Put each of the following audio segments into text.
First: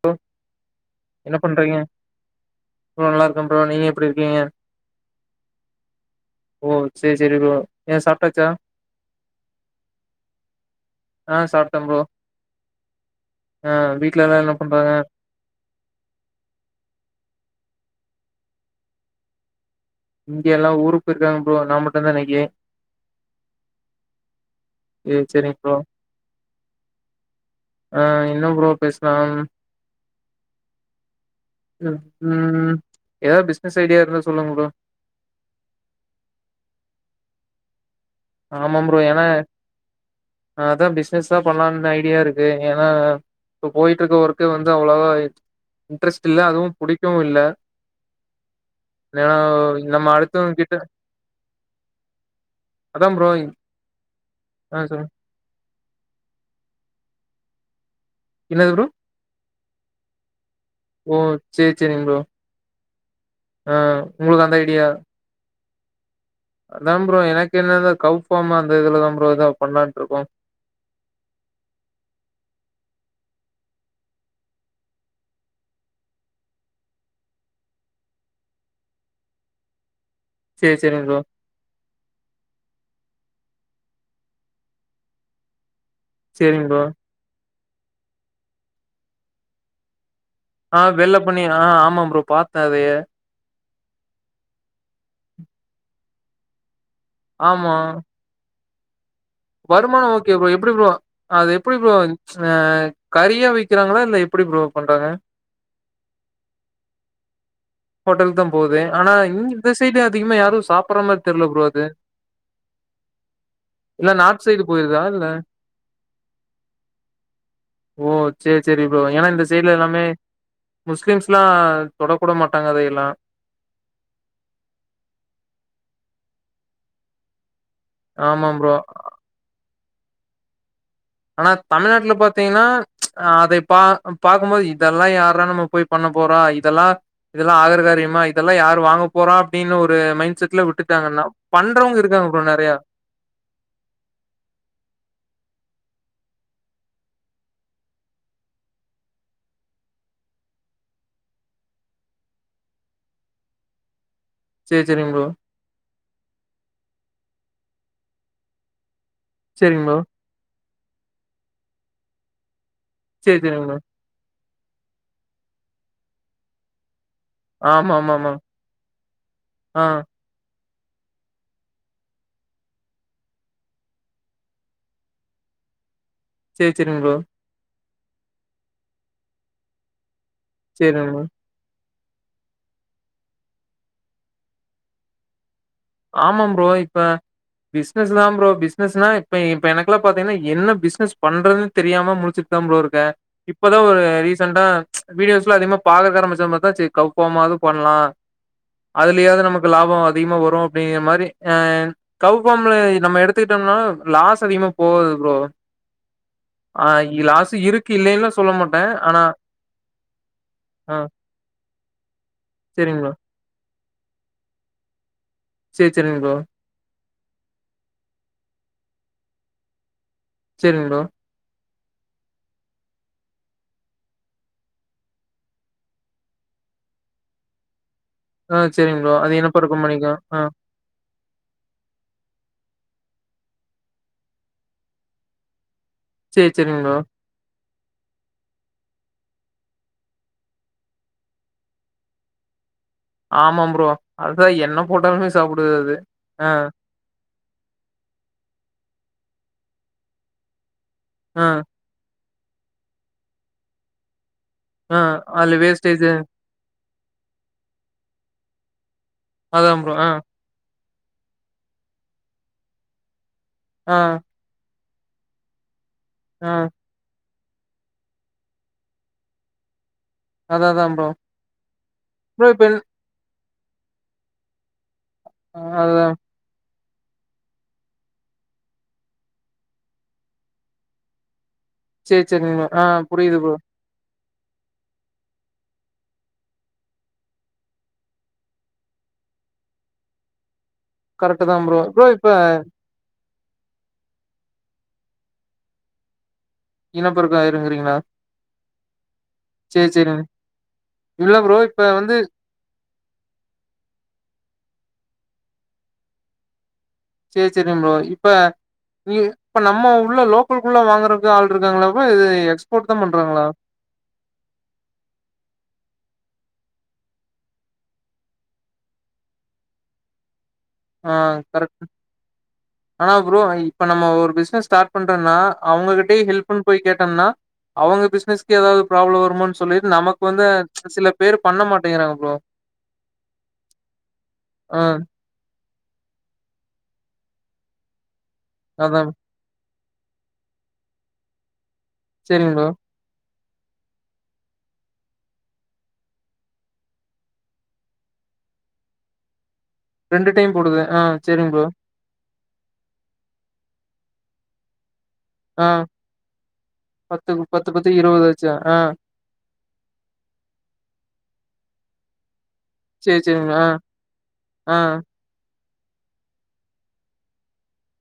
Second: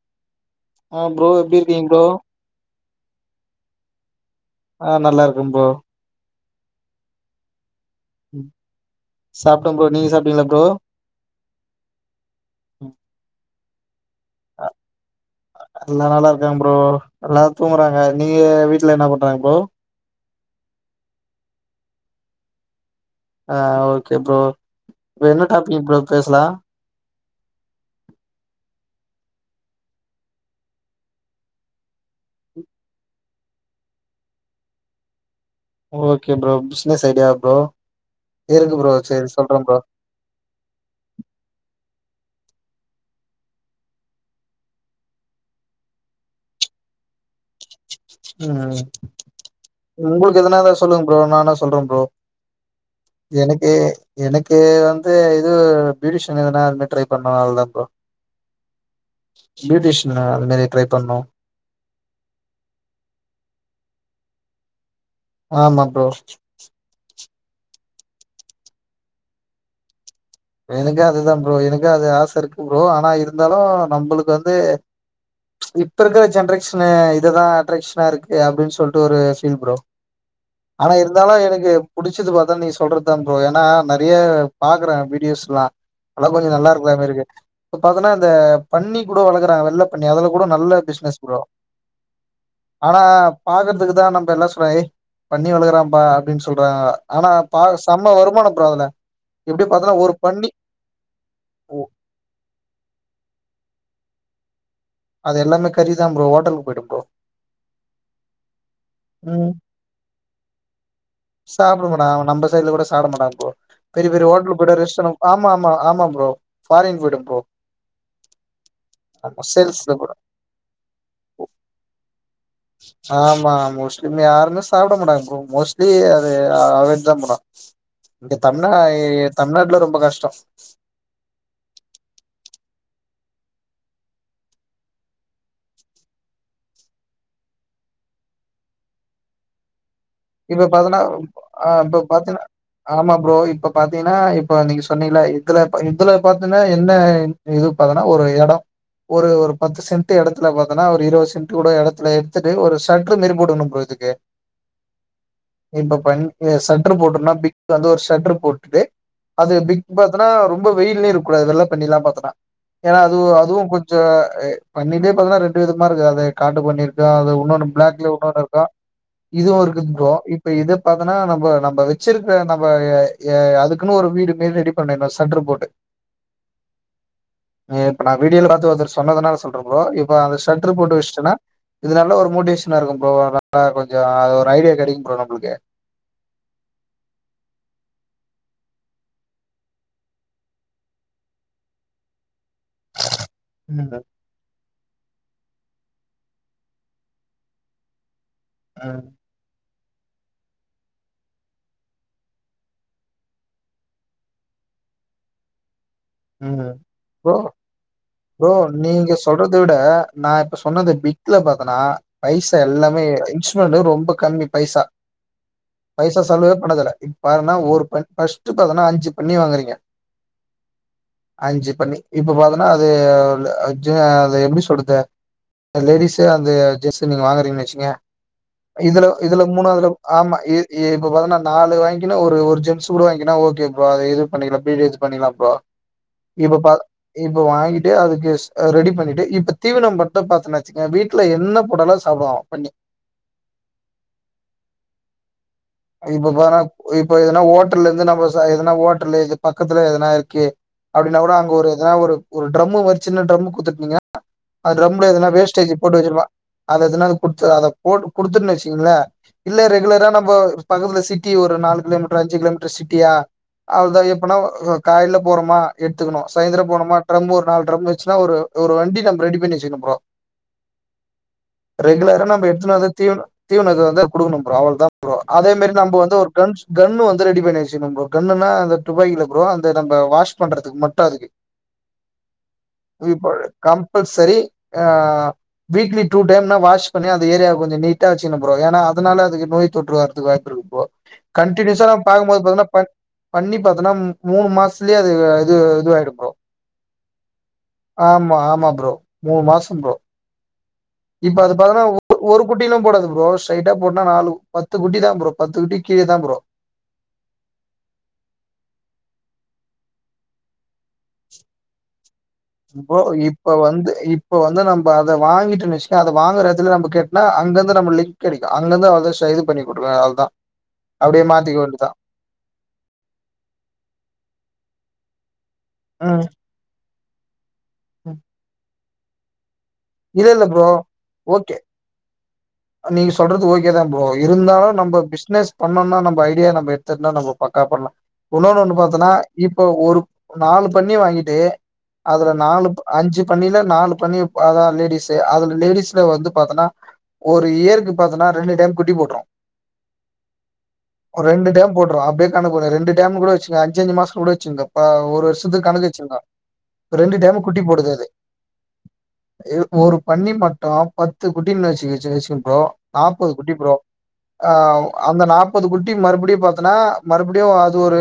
Bro ஆ bro என்ன எப்டி பண்றீங்க இருக்கீங்க ப்ரோ ப்ரோ நல்லா இருக்க ப்ரோ நீங்க எப்டி இருக்கீங்க ஆ நல்லா இருக்க ப்ரோ ஓ சேரி சேரி ப்ரோ ஏ ம் சாப்ட்டாச்சா சாப்ட்ட ப்ரோ நீங்க சாப்டீங்ளா ப்ரோ ஆ சாப்ட்ட ப்ரோ ஆ வீட்ல எல்லா என்ன பண்றாங்க எல்லா நல்லா இருக்காங்க ப்ரோ எல்லாரு தூங்குறாங்க நீங்க வீட்ல என்ன பண்றாங்க ப்ரோ இங்கெ எல்லா ஊருக்கு போயிர்க்காங்க ப்ரோ நா மட்டுந்தா இன்னைக்கு ஆ ஓகே ப்ரோ சேரி இப்ப என்ன சேரிங் டாபிக் ப்ரோ பேசலா ஆ என்ன ப்ரோ பேசலாம் ம் ம்ம் எதாவ்து பிஸ்னஸ் ஐடியா இருந்தா சொல்லுங்க ப்ரோ ஓகே ப்ரோ பிஸ்னஸ் ஐடியாவா ப்ரோ இருக்கு ப்ரோ சேரி சொல்றே ப்ரோ ஆ அதா பிஸ்னஸ் தா பண்லான்ற ஐடியா இருக்கு ஏனா இப்ப போயிட்ருக்க ஒர்க்கு வந்து அவ்ளவா இன்ட்ரெஸ்ட் இல்ல அதுவு புடிக்கவு இல்ல ம்ம் ஏன்னா நம்ம உங்களுக்கு எதனா அடுத்தவங்க இருந்தா கிட்ட சொல்லுங்க ப்ரோ நானா சொல்றே ப்ரோ அதா ப்ரோ எனக்கு எனக்கு ஆ சொல்லுங்க வந்து இது ப்யூட்டிஷன் எதுனா அது மாரி ட்ரை பண்ணு அவ்ளதா ப்ரோ என்னது ப்ரோ பியூட்டிஷியன் நா அது மாரி ட்ரைப் ஓ சேரி சேரிங்க ப்ரோ ஆ உங்களுக்கு அந்த ஐடியா ஆமா ப்ரோ அதா ப்ரோ எனக்கு என்னெனா கவ்ஃபார்ம் அந்த இதுலதா ப்ரோ எதா பண்லான்ருக்கு எனக்கே அதுதா ப்ரோ எனக்கு அது ஆச இருக்கு ப்ரோ ஆனா இருந்தாலு நம்பளுக்கு வந்து இப்ப இருக்கிற ஜென்ரேஷனு இததா அட்ரேக்ஷனா இருக்கு அப்டின் சொல்ட்டு ஒரு ஃபீல் ப்ரோ சேரி ஆனா சேரிங் ப்ரோ இருந்தாலு எனுக்கு புடிச்சது பாத்தா நீங் சொல்றது தா ப்ரோ ஏனா நெறைய பாக்கறே வீடியோஸ்லா அல்லா கொஞ்ச சேரிங் நல்லா ப்ரோ இருக்கலாமே இருக்கு இப்ப பாத்தனா இந்த பண்ணி கூட வளக்குறாங்க வெள்ள பண்ணி அதுல கூட நல்ல ஆ வெள்ள பிஸ்னஸ் ப்ரோ பண்ணி ஆ ஆமா ப்ரோ பாத்தே அதய ஆனா பாக்கறதுக்கு தா நம்ப எல்லா சொல்ற ஏய் பன்னி வளக்கறாம்பா அப்டின் சொல்றாங்க ஆனா பா ஆமா செம்ம வருமானோ ப்ரோ அதுல எப்டியோ பாத்தனா ஒரு கே பன்னி [unintelligible] எப்டி ப்ரோ அது எப்டி ஓ, ப்ரோ அ கறியா விக்கிறாங்களா இல்ல எப்டி ப்ரோ பண்றாங்க அது எல்லாமே கறிதா ப்ரோ ஓட்டலுக்கு போய்டு ப்ரோ ஹோட்டல் தம் போது ஆனா ம் இங் இந்த சைட்ல அதிகமா யாரு சாப்பற மாரி தெர்ல ப்ரோ அது சாப்ட மாட்டா அவ நம்ம சைட்ல கூட சாப்ட மாட்டா ப்ரோ பெரிய இல்ல பெரிய நார்த் ஹோட்டல்க்கு சைடு போய்டு போயிருதா ரெஸ்டனம் இல்ல ஆமா ஆமா ஆமா ப்ரோ ஃபாரின் போய்டு ப்ரோ ஓ செரி செரி ப்ரோ ஏனா இந்த ஆமா சைட்ல சேல்ஸ்ல எல்லாமே கூட முஸ்லீம்ஸ்லா தொடக் கூட மாட் ஆம் மா மோஸ்ட்லி யாருமே சாப்ட மாட்டாங்க ப்ரோ மோஸ்ட்லி அது அவாய்ட் தா பன்றா இந்த ஆமா தம்நா ப்ரோ தமிழ்நாட்ல ரொம்ப கஷ்டோ ஆனா தமிழ்நாட்ல பாத்தீங்னா அதை பா பாக்குமோது இதெல்லா யாரா நம்ம போய் பண்ண போறா இதெல்லா இதெல்லா ஆகர காரியமா இதெல்லா யாரு வாங்க போற அப்டின்னு ஒரு மைண்ட் செட்ல இப்ப பாத்தனா விட்டுட்டாங்கன்னா ஆ இப்ப பண்றவங்க இருக்காங்க பாத்தீனா ப்ரோ நெறையா ஆமா ப்ரோ இப்ப பாத்தீங்கனா இப்ப நீங்க சொன்னிங்கல்ல இதுல ப இதுல பாத்தீனா என்ன இது பாத்தனா ஒரு எடோ ஒரு ஒரு பத்து சென்ட்டு எடத்துல பாத்தனா ஒரு இருவது சென்ட்டு கூட எடத்துல எடுத்துட்டு ஒரு ஷட்ரு மேரி போட்டர்னு ப்ரோ இதுக்கு சேரி செரிங்க ப்ரோ இப்ப பண் எ ஷட்ரு போட்டோனா பிக் வந்து ஒரு ஷட்ரு போட்டுட்டு அது பிக் சேரிங் ப்ரோ பா அதுனா ரொம்ப வெயிலயே இருக்கூடாது வெள்ள பண்ணில்லா பாத்தனா ஏனா அதுவு சேரி அதுவு சேரிங் ப்ரோ கொஞ் ச எ பண்ணிலியே பாத்தனா ரெண்டு விதமா இருக்கு அது காட்டு பண்ணிருக்கு அது இன்னொன்னு ஆமா பிளாக்ல ஆமா ஆமா ஒன்னோனு இருக்கா இதுவு ஒரு ஆ போ இப்ப இத பாத்தனா நம்ப நம்ப வச்சிருக்க நம்ப எ எ அதுக்குனு ஒரு வீடு மேர் ரெடி பண்ணிர்னு சட்ரு போட்டு சேரி சேரிங் ப்ரோ இப்ப நா வீடியால பாத்து ஒருத்தர் சொன்னதுனால சொல்ற ப்ரோ இப்ப அந்த ஷட்ரு போட்டு சேரிங் ப்ரோ வச்ட்டனா இது நல்ல ஒரு மோட்டிவேஷனா இருக்கு ப்ரோ நல்லா கொஞ்சோ அது ஒரு ஐடியா கெடைக்கு ப்ரோ நம்புளுக்கு ஆமா ப்ரோ இப்ப பிஸ்னஸ் தா ப்ரோ பிஸ்னஸ்னா இப்ப இப்ப எனக்லா பாத்தீங்கனா என்ன பிஸ்னஸ் பண்றதுன் தெரியாம முழிச்சிட் தா ப்ரோ இருக்க இப்பதா ஒரு ம் ரீசன்டா வீடியோஸ்லா அதிகமா பாக்கக்க ஆரம்பிச்ச மாரி தா செரி கவ் ஃபாமாவது பண்ணலா ம் அதுலயாவது நமக் லாபோ அதிகமா வரு அப்டிங்கிற மாரி அ கவ் ஃபாம்ல நம்ம எடுத்துக் கிட்டம்னா லாஸ் அதிகமா போகாது ப்ரோ ம் ஆ ப்ரோ இலாசு இருக் ப்ரோ நீங்க சொல்றத விட நா இப்ப சொன்னது ஆ பிக்ல பாத்தனா பைசா சேரிங் எல்லாமே ப்ரோ இன்ச் பர் டே ரொம்ப கம்மி பைசா சேரி சேரிங் பைசா ப்ரோ செலவே பண்ண தேவல பாருனா ஒரு பண் ஃபஸ்ட் பாத்தனா அஞ்சு பண்ணி வாங்கறீங்க செரிங் ப்ரோ அஞ்சு பண்ணி இப்ப பாத்தனா அது ஆக்சுலா அத எப்டி சொல்றது லேடிஸு அந்த ஜெஸ்சு நீங்க வாங்குறீங்கன்னு வச்சீங்க ஆ சேரிங் இதுல ப்ரோ அது இதுல என்ன மூணாத்துல பருக்கம் அதுல பண்ணிக்கு ஆமா ஆ இ இப்ப பாத்தங்கன்னா நாலு வாங்கினா ஒரு ஜென்ஸ் கூட வாங்கினா ஓகே ப்ரோ அது இது பண்ணிக்கலா பீடு இது பண்ணிலா ப்ரோ சேரி இப்ப பா சேரிங் ப்ரோ இப்ப வாங்கிட்டு அதுக்கு ஸ் ரெடி பண்ணிட்டு இப்ப தீவின மட்டு பாத்தன வச்சுக்க வீட்ல என்ன போட்டாலு சாப்டுவா பன்னி ஆமாம் ப்ரோ அதுதா என்ன போட்டாலுமே சாப்டுது அது இப்ப ஆ பனா இப்ப எதுனா ஓட்டல்ல இருந்து நம்ம எதனா ஓட்டல்ல இது பக்கத்துல எதனா இருக்கே அப்டின்னா கூட ஆ அங்க ஒரு எதனா ஒரு ட்ம்ரமு மாறி ஒரு சின்ன டிரம்மு குடுத்துருந்தீங்க அது ஆ ட்ரம்பள எதுனா அதுல வேஸ்டேஜ் போட்டு வேஸ்டேஜு வச்சிருப்பா அது எதுனது குடுத்து அத போ குடுத்துன்னு வச்சக்கங்களே இல்ல அதா ப்ரோ ஆ ரெகுலரா நம்போ பக்கத்துல சிட்டி ஒரு நாலு கிலோமீட்டரு அஞ்சு கிலோமீட்டரு சிட்டியா ஆ அதா எப்பனா காயில போறோமா எடுத்துக்கணு ஆ சாயந்திர போனுமா ட்ரம் ஒரு நால ட்ரம் வச்சுன்னா ஒரு ஒரு வண்டி நம்ம ரெடி பண்ணி வச்சுக்கணு ப்ரோ அதா அதா ப்ரோ ரெகுலரா நம்ம ப்ரோ இப்ப எடுத்துணு அந்த தீவன தீவனுக்கு வந்து குடுக்கணு ப்ரோ அவளதா அதே மாரி நம்ம அதா வந்து ஒரு ப்ரன்ஸ் கன்னு வந்து ரெடி பண்ணிவஞ்சின்னு ப்ரோ கண்ணுன்னா அந்த டுபாயல ப்ரோ அந்த நம்ம வாஷ் பண்றதுக்கு மட்டு அதுக்கு சேரி சேரிங்க ப்ரோ ஆ இப்ப புரியுது ப்ரோ கம்பல்சரி ஆ வீக்லி டூ டைம்னா வாஷ் பண்ணி அந்த ஏரியா கொஞ்ச நீட்டா வச்சிக்கனு ப்ரோ ஏரியா அதனால அதுக்கு நோய் தொற்றுவரு [unintelligible] போ கரெக்ட்டு தா ப்ரோ கண்டினியூஸா நா ப்ரோ இப்ப பாக்கும்போது பாத்தீங்கனா பா பண்ணி பாத்தோனா மு மூணு மாசத்துலயே அது இது இது ஆயிடு ப்ரோ இனப்பெருக்கோ ஆயிருங்கிறீங்களா ஆமா ஆமா ப்ரோ மூணு மாச சேரி ப்ரோ சேரிங்க இல்ல இப்ப அத ப்ரோ பாக்கதா வந்து ஒரு குட்டிலா போடாது ப்ரோ ஸ்ட்ரைட்டா போட்டனா நாலு பத்து குட்டி தா ப்ரோ பத்து குட்டிக்கு கீழதா ப்ரோ சரி சரிம்பளோ இப்ப நீ இப்ப நம்ம உள்ள லோக்கல்குள்ள வாங்கறக்கு ஆள் இருக்காங்களாப்பா இது எக்ஸ்போர்ட் தா ப்ரோ பண்றாங்களா இப்ப வந்து இப் இப்போ வந்து நம்ம அத வாங்கிட்டோனு வச்சுக்க அத வாங்கறதல நம்ம கெட்னா அங்க வந்து நம்ம லிங்க் கெடைக்கு அங்கதா அவ்வளதா சைனு பண்ணி குடுங்க அவ்வளதா ஆ கரெக்ட் ஆனா ப்ரோ இப்போ நம்ம ஒரு பிஸ்னஸ் ஸ்டார்ட் பண்ணுறோன்னா அவுங்ககிட்டே ம் ஹெல்ப்புனு போய் கேட்டம்னா அவுங்க ம் பிசினஸ்க்கு ஏதாவது ப்ராப்ளம் வருமோனு சொ சொல்லிட்டு நமக்கு இல்ல இல்ல வந்து ப்ரோ சில பேர் ஓகே பண்ண மாட்டேங்கிறாங்க ப்ரோ நீங்க சொல்றது ஓகே தா ப்ரோ இருந்தாலு ஆ நம்ம பிஸ்னஸ் பண்ணோம்னா நம்ம ஐடியா நம்ம எடுத்துன்னா நம்ம பக்கா பண்லா இன்னோன்னு ஒன்னு அதா பாத்தன்னா இப்போ ஒரு நாலு பன்னி வாங்கிட்டு அதுல சேரிங்க ப்ரோ நாலு அஞ்சு பன்னில நாலு பன்னி அதா லேடிஸ்ஸு அதுல லேடிஸ்ல வந்து பாத்தனா ஒரு இயருக்கு பாத்தன்னா ரெண்டு டைம் குட்டி போட்ரு ரெண்டு டைம் போடுது ஆ ஒரு ரெண்டு சரிங் ப்ரோ டேம் போட்ரு அப்டியே கணக்கு போடுங்க ரெண்டு டைம் கூட வச்சுக்கோங்க அஞ்சு அஞ்சு மாசோ கூட வச்சுங்க இப்ப ஒரு வருஷோ ஆ கணக்கு வச்சிக்கோங்க ரெண்டு பத்து டைம் குட்டி பத்து போடுது பத்து அது இருவது ஆச்சா ஆ ய ஒரு பன்னி மட்டு பத்து குட்டினு வச்சு வச்சுக்க ப்ரோ சேரி நாப்பது குட்டி சேரிங்க ஆ ப்ரோ ஆ அந்த நாப் பது குட்டி மறுபடியு பாத்தன்னா மறுபடியு அது ஒரு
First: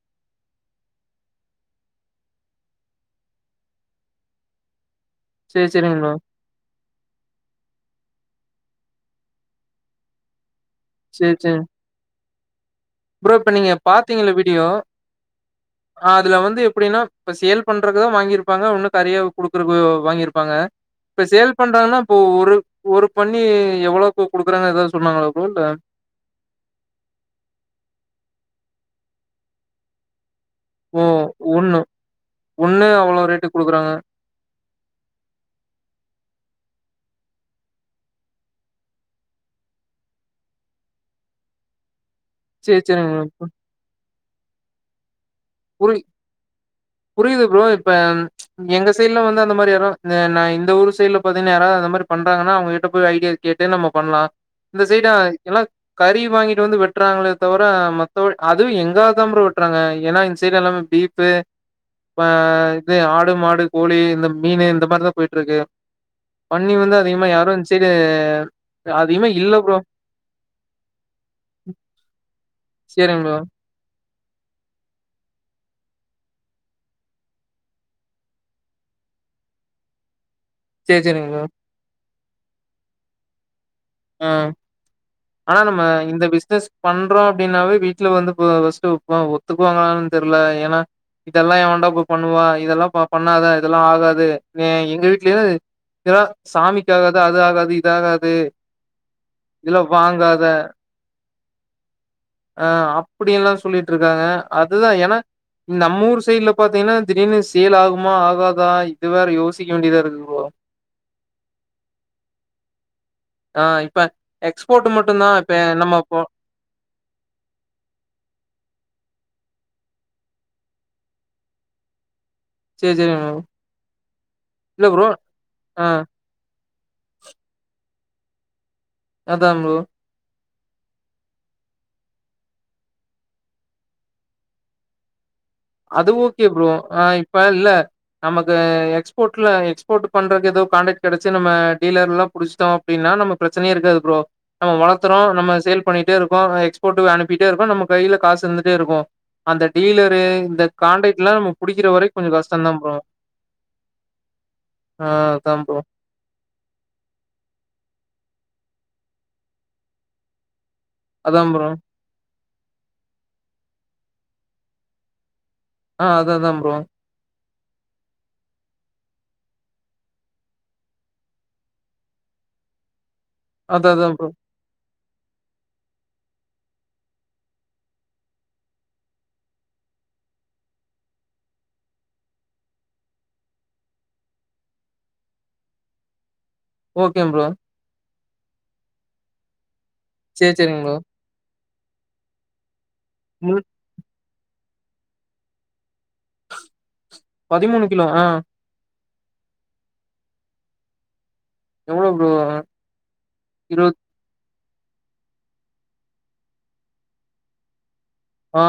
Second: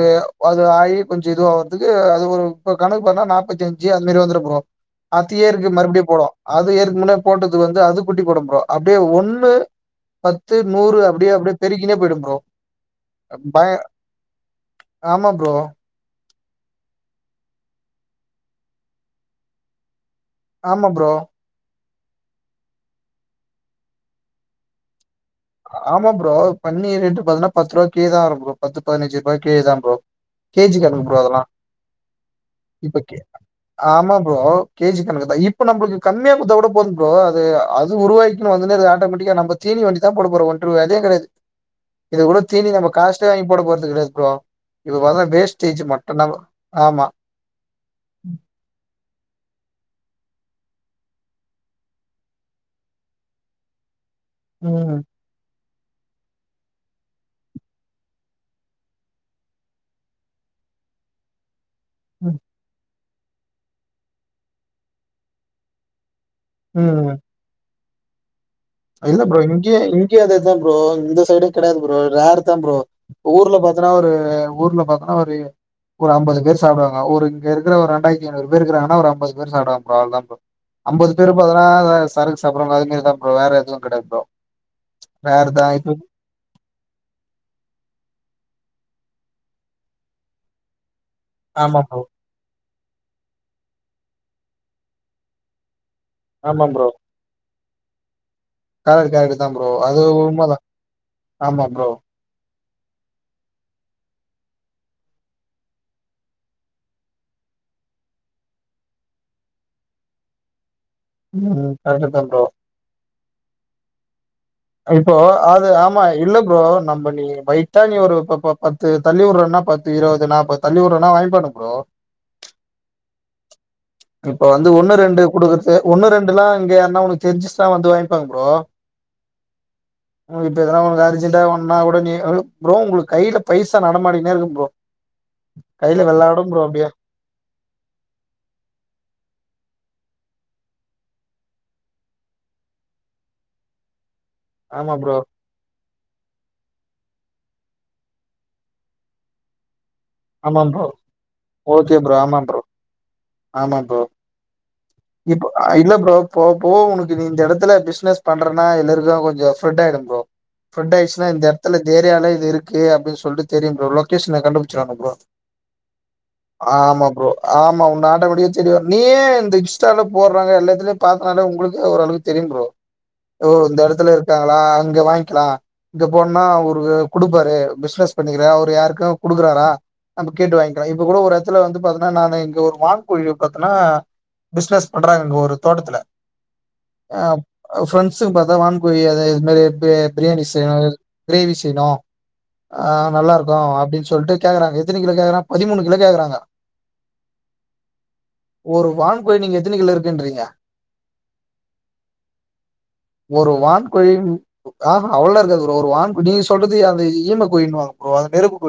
அது ஆகி கொஞ்சோ இது ஆகுறதுக்கு அது ஒரு இப்ப கணக்கு பண்ணா நாப்பத்தி அஞ்சு அது மாரி வந்துரு ப்ரோ அடுத்த சேரி இயருக்கு சேரிங்க மறுபடியு ப்ரோ போடுவோ அது ஏற்க முன்னே போட்டது வந்து அது குட்டி போடும் ப்ரோ அப்டியே ஒன்னு பத்து நூறு அப்டியே சேரி அப்டியே சேரி பெருக்கினே போயிடும் ப்ரோ ப்ரோ இப்ப பய நீங்க பாத்தீங்கல்ல வீடியோ ஆமா ப்ரோ. ஆ அது வந்து எப்டின்னா இப்ப சேல் பண்றதுக்குதா வாங்கிருப்பாங்க ஒன்னு கறியா குடுக்குறக்கு வாங்கிரு பாங்க ஆமா ப்ரோ. இப்ப சேல் பண்றதுனா இப்போ ஒரு ஒரு பன்னி எவ்வளோக்கு குடுக்குறாங்கனு எதாவ்து சொன்னாங்ளா ப்ரோ இல்ல ஆமா ப்ரோ பன்னி ரேட்டு பாத்தனா பத்துருவா கே தா இருக்கு பத்து பதினஞ்சுருபா கே தா ப்ரோ கே ஜி ஓ கணக்கு ப்ரோ அதெல்லா ஒண்ணு ஒண்ணு இப்ப கே அவ்ளோ ரேட்டுக்கு குடுக்குறாங்க ஆமா இப்போ கே ஜி கணக்கு தா இப்ப நம்மளுக்கு கம்மியா குட்த்தாக்கூட போது ப்ரோ அது அது உருவாக்கி வந்துனே இருக்கு ஆட்டோமேட்டிக்கா நம்ம தீனி வண்டி தா போட போறோ ஓட்ற வேலயை கெடையாது இத கூட தீனி சேரி நம்ம சேரிங்க காஸ்ட்லியா வாங்கி போடப் போறது கெடையாது ப்ரோ இப்ப பாத்தா வேஸ்டேஜ் மட்டுந்தா ப்ரோ ஆமா புரியிது ப்ரோ இப்ப எங்க சைடுல வந்து அந்த மாரி யாரு ய நா இந்த ஊர் சைடுல பாத்தீங்ன்னா யாராது அந்த மாரி பண்றாங்கன்னா அவ்ங்ககிட்ட போயி ஐடியா கேட்டு நம்ம பண்லா இந்த ம். சைடு எல்லா கறி வாங்கிட்டு வந்து வெட்டுறாங்களே தவிர மத்தபடி அதுவு எங்க ஆள் தா ப்ரோ வெட்டுறாங்க ஏனா இந்த சைடு எல்லாமே பீஃப்பு அ ம். இது ஆடு மாடு கோழி இந்த மீன் இந்த மாரிதா போயிட்ருக்கு பன்னி வந்து ம். அதிகமா யாரு இந்சைடு இல்ல ப்ரோ இங்கே இங்கயு அதேதா ப்ரோ இந்த சைடே கெடையாது ப்ரோ ரேருதா ப்ரோ சேரிங் ப்ரோ ஊர்ல பாத் பாத்தன்னா ஒரு ஊர்ல பாத்தன்னா ஒரு ஒரு அம்பது பேர் சாப்டுவாங்க ஒரு இங்க இருக்க ஒரு ரெண்டாயிரத்தி ஐநூறு பேரு இருக்கிறாங்கனா ஒரு அம்பது பேர் சாப்டுவாங்க ப்ரோ அவ்ளதா ப்ரோ சேரி அம்பது சேரிங் பேரு ப்ரோ பாத்தனா சரக்கு சாப்புடுறவங்க அதுமாரிதா ப்ரோ வேற எதுவும் கிடையாது ப்ரோ. அ ரேர் ஆனா தான் நம்ம இப்ப இந்த பிஸ்னஸ் பண்றோ அப்டின்னாவே வீட்ல வந்து ஃபஸ்ட்டு இப்ப ஒத்துக்குவாங்களான் தெர்ல ஏனா இதெல்லா ஆமா எவன்டா ப்ரோ போய் பண்ணுவா இதெல்லா ப பண்ணாத இதெல்லா ஆகாது அ எங்க வீட்லயே ஏனா ஆமா சாமிக்கு ஆகாது அது ஆகாது இது ஆகாது கரட்டு கரட்டு தா ப்ரோ இதெல்லா அது வாங்காத உண்மதா ஆமா ப்ரோ அ அப்படின்ல்லா சொல்லிட்ருக்காங்க அதுதா ஏனா நம்ம ஊர் சைட்ல பாத்தீங்ன்னா திடீர்னு சேல் ஆகுமா ஆகாதா இது வேற யோசிக்க வேண்டியதா இருக்கு ப்ரோ ம் கரட்டு தா ப்ரோ ஆ இப்ப எக்ஸ்போர்ட் இப்போ மட்டுதா இப்ப அது நம்ம ஆமா போ இல்ல ப்ரோ நம்ப நீ வய்ட்டா நீ ஒரு ப ப பத்து தள்ளிவுடுறனா பத்து இருவது நாப்பது தள்ளி உட்றானா வாங்கி பண்ணு பரோ [inaudible] இப்ப வந்து இல்ல ஒன்னு ப்ரோ ரெண்டு குடுக்கறது ஆ ஒன்னு ரெண் டுனா இங்க யாருன்னா தெரிஞ்சிச்னா வந்து வாய்ங்பாங்க ப்ரோ அதா ப்ரோ இப்ப எதன உனக் அர்ஜெண்டா ஒன்னா கூட நீ ஒரு ப்ரோ உங்களுக்கு கைல பைசா நடமாடினே இருக்கு ப்ரோ கைல வெள்ளாடும் ப்ரோ அப்டியே ப்பா இல்ல நமக்கு எக்ஸ்போர்ட்ல எக்ஸ்போர்ட் பண்றது எதோ காண்டக்ட் கெடச்சி நம்ம டீலர்ல்லா புடிச்சிட்டோ அப்டினா நம்ம பிரச்சனையே இருக்கது ப்ரோ நம்ம ஆமா ப்ரோ வளத்தறோ நம்ம சேல் பண்ணிட்டே இருக்கோ எக்ஸ்போர்ட்க்கு அனுப்பிட்டே இருக்கோ நம்ம கைல காசு இருந்துட்டே இருக்கு அந்த டீலரு இந்த ஆமா ப்ரோ காண்டக்ட்லா நம்ம புடிக்கிற ஓகே வரை ப்ரோ கொஞ்ச ஆமா கஷ்டந்தா ப்ரோ ஆமா ப்ரோ ஆ இப்ப அதா இல்ல ப்ரோ போ போவ உனக்கு நீ இந்த எடத்துல ப்ஸ்னஸ் பண்றனா எல்லாருக்கு கொஞ்ச ஸ்ப்ரட் ஆயிடு ப்ரோ ஃப்ரட் ஆயிடுச்சுனா அதா இந்த ப்ரோ எடத்துல இந்த ஏரியலா இது இருக்கு அப்டின் சொல்ட்டு தெரியும் ப்ரோ லொகேஷன கண்டுபுடுச்சுருவாங்க ப்ரோ ஆ அது அதா ப்ரோ ஆமா ப்ரோ ஆமா உன்ன ஆட்டோமேட்டிக்கா தேடி வரு நீயே இந்த இன்ஸ்டால போட்றாங்க எல்லாத்துலையு பாத்தனாலே உங்களுக்கு ஒரு அளவுக்கு தெரியு ப்ரோ ஓ இந்த அது அதா எடத்துல ப்ரோ இருக்காங்களா அங்க வாங்கிக்லா இங்க போனா அவரு குடுப்பாரு பிஸ்னஸ் பண்ணிக்கிறே அவரு யாருக்கு குடுக்குறாரா நம்ம கேட்டு வாங்கிக்கலா இப்ப கூட ஒரு எடத்துல வந்து பாத்தெனா நானு இங்க ஒரு வான் கோழிய பாத்தன்னா பிஸ்னஸ் பண்றாங்க இங்க ஒரு தோட்டத்துல ஆ ஓகே ப்ரோ ஃப்ரெண்ட்ஸுங்க பாத்தா வான்கோழிய அதே இது மாரி பி பிரியாணி சேரி செய்னு சேரிங்க ப்ரோ க்ரேவி செய்ணு ஆ நல்லா இருக்கு ம் அப்டின் சொல்ட்டு கேக்குறாங்க எத்தன கிலோ கேக்குறாங்க பதிமூணு கிலோ கேக்குறாங்க பதிமூணு கிலோ ஆ ஒரு வான்கோழி நீங்க எத்தன கிலோ இருக்குன்றீங்க எவ்ளோ ப்ரோ ஒரு இருவத் வான்கோழி ஆ ஹா அவ்ளோலா இருக்காது ப்ரோ ஒரு வான்கோழி நீங்க சொல்றது அந்த ஈமக்கோழின்னு வாங்க ப்ரோ அத ஆ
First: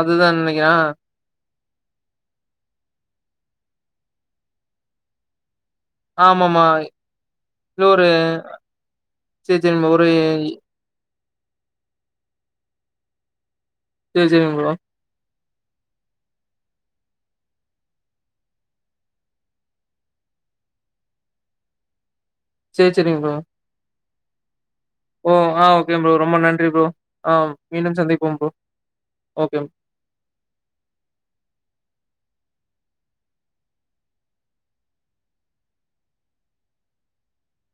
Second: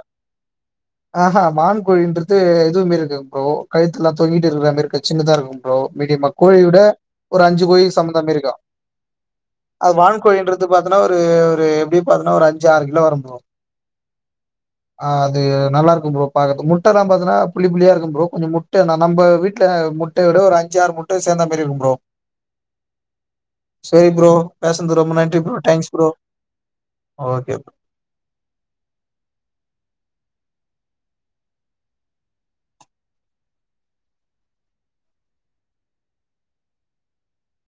அதுதான் நெனைக்கிறே ஆ ஆ ஹா வான்கோழின்றது எதுவுமே இருக்கு ப்ரோ கழுத்தெல்லா தொங்கிட்டு இருக்குற மாரி இருக்காது சின்னதா இருக்கும் ப்ரோ மீடியமா ஆமாமா கோழிவுட ஒரு அஞ்சு இல்ல ஒரு கோழிக் சமம்தா மாரிருக்கு சேரி சேரி நம்ம ஒரு பாத்தனா ஒரு ஒரு எப்புடி பாத்தன்னா ஒரு அஞ்சு ஆறு கிலோ வரு ப்ரோ சேரி சேரிங்க ப்ரோ ஆ அது நல்லாக்கு ப்ரோ பாக்குறதுக்கு முட்டல்லா பாத்தன்னா புள்ளி புள்ளியா இருக்கும் ப்ரோ கொஞ்ச முட்டனா நம்ம வீட்டு முட்ட முட்ட விட ஒரு அஞ்சு ஆறு முட்ட சேந்த மாரி இருக்கு ப்ரோ சேர் சேரிங்க ப்ரோ சேரி ப்ரோ பேஸுந்தது ரொம்ப ஓ நன்றி ப்ரோ. ஆ தேங்க்ஸ் ஓகே ப்ரோ ரொம்ப நன்றி ப்ரோ ஆ ஓகே. மீண்டும் சந்திப்போம் ப்ரோ ஓகே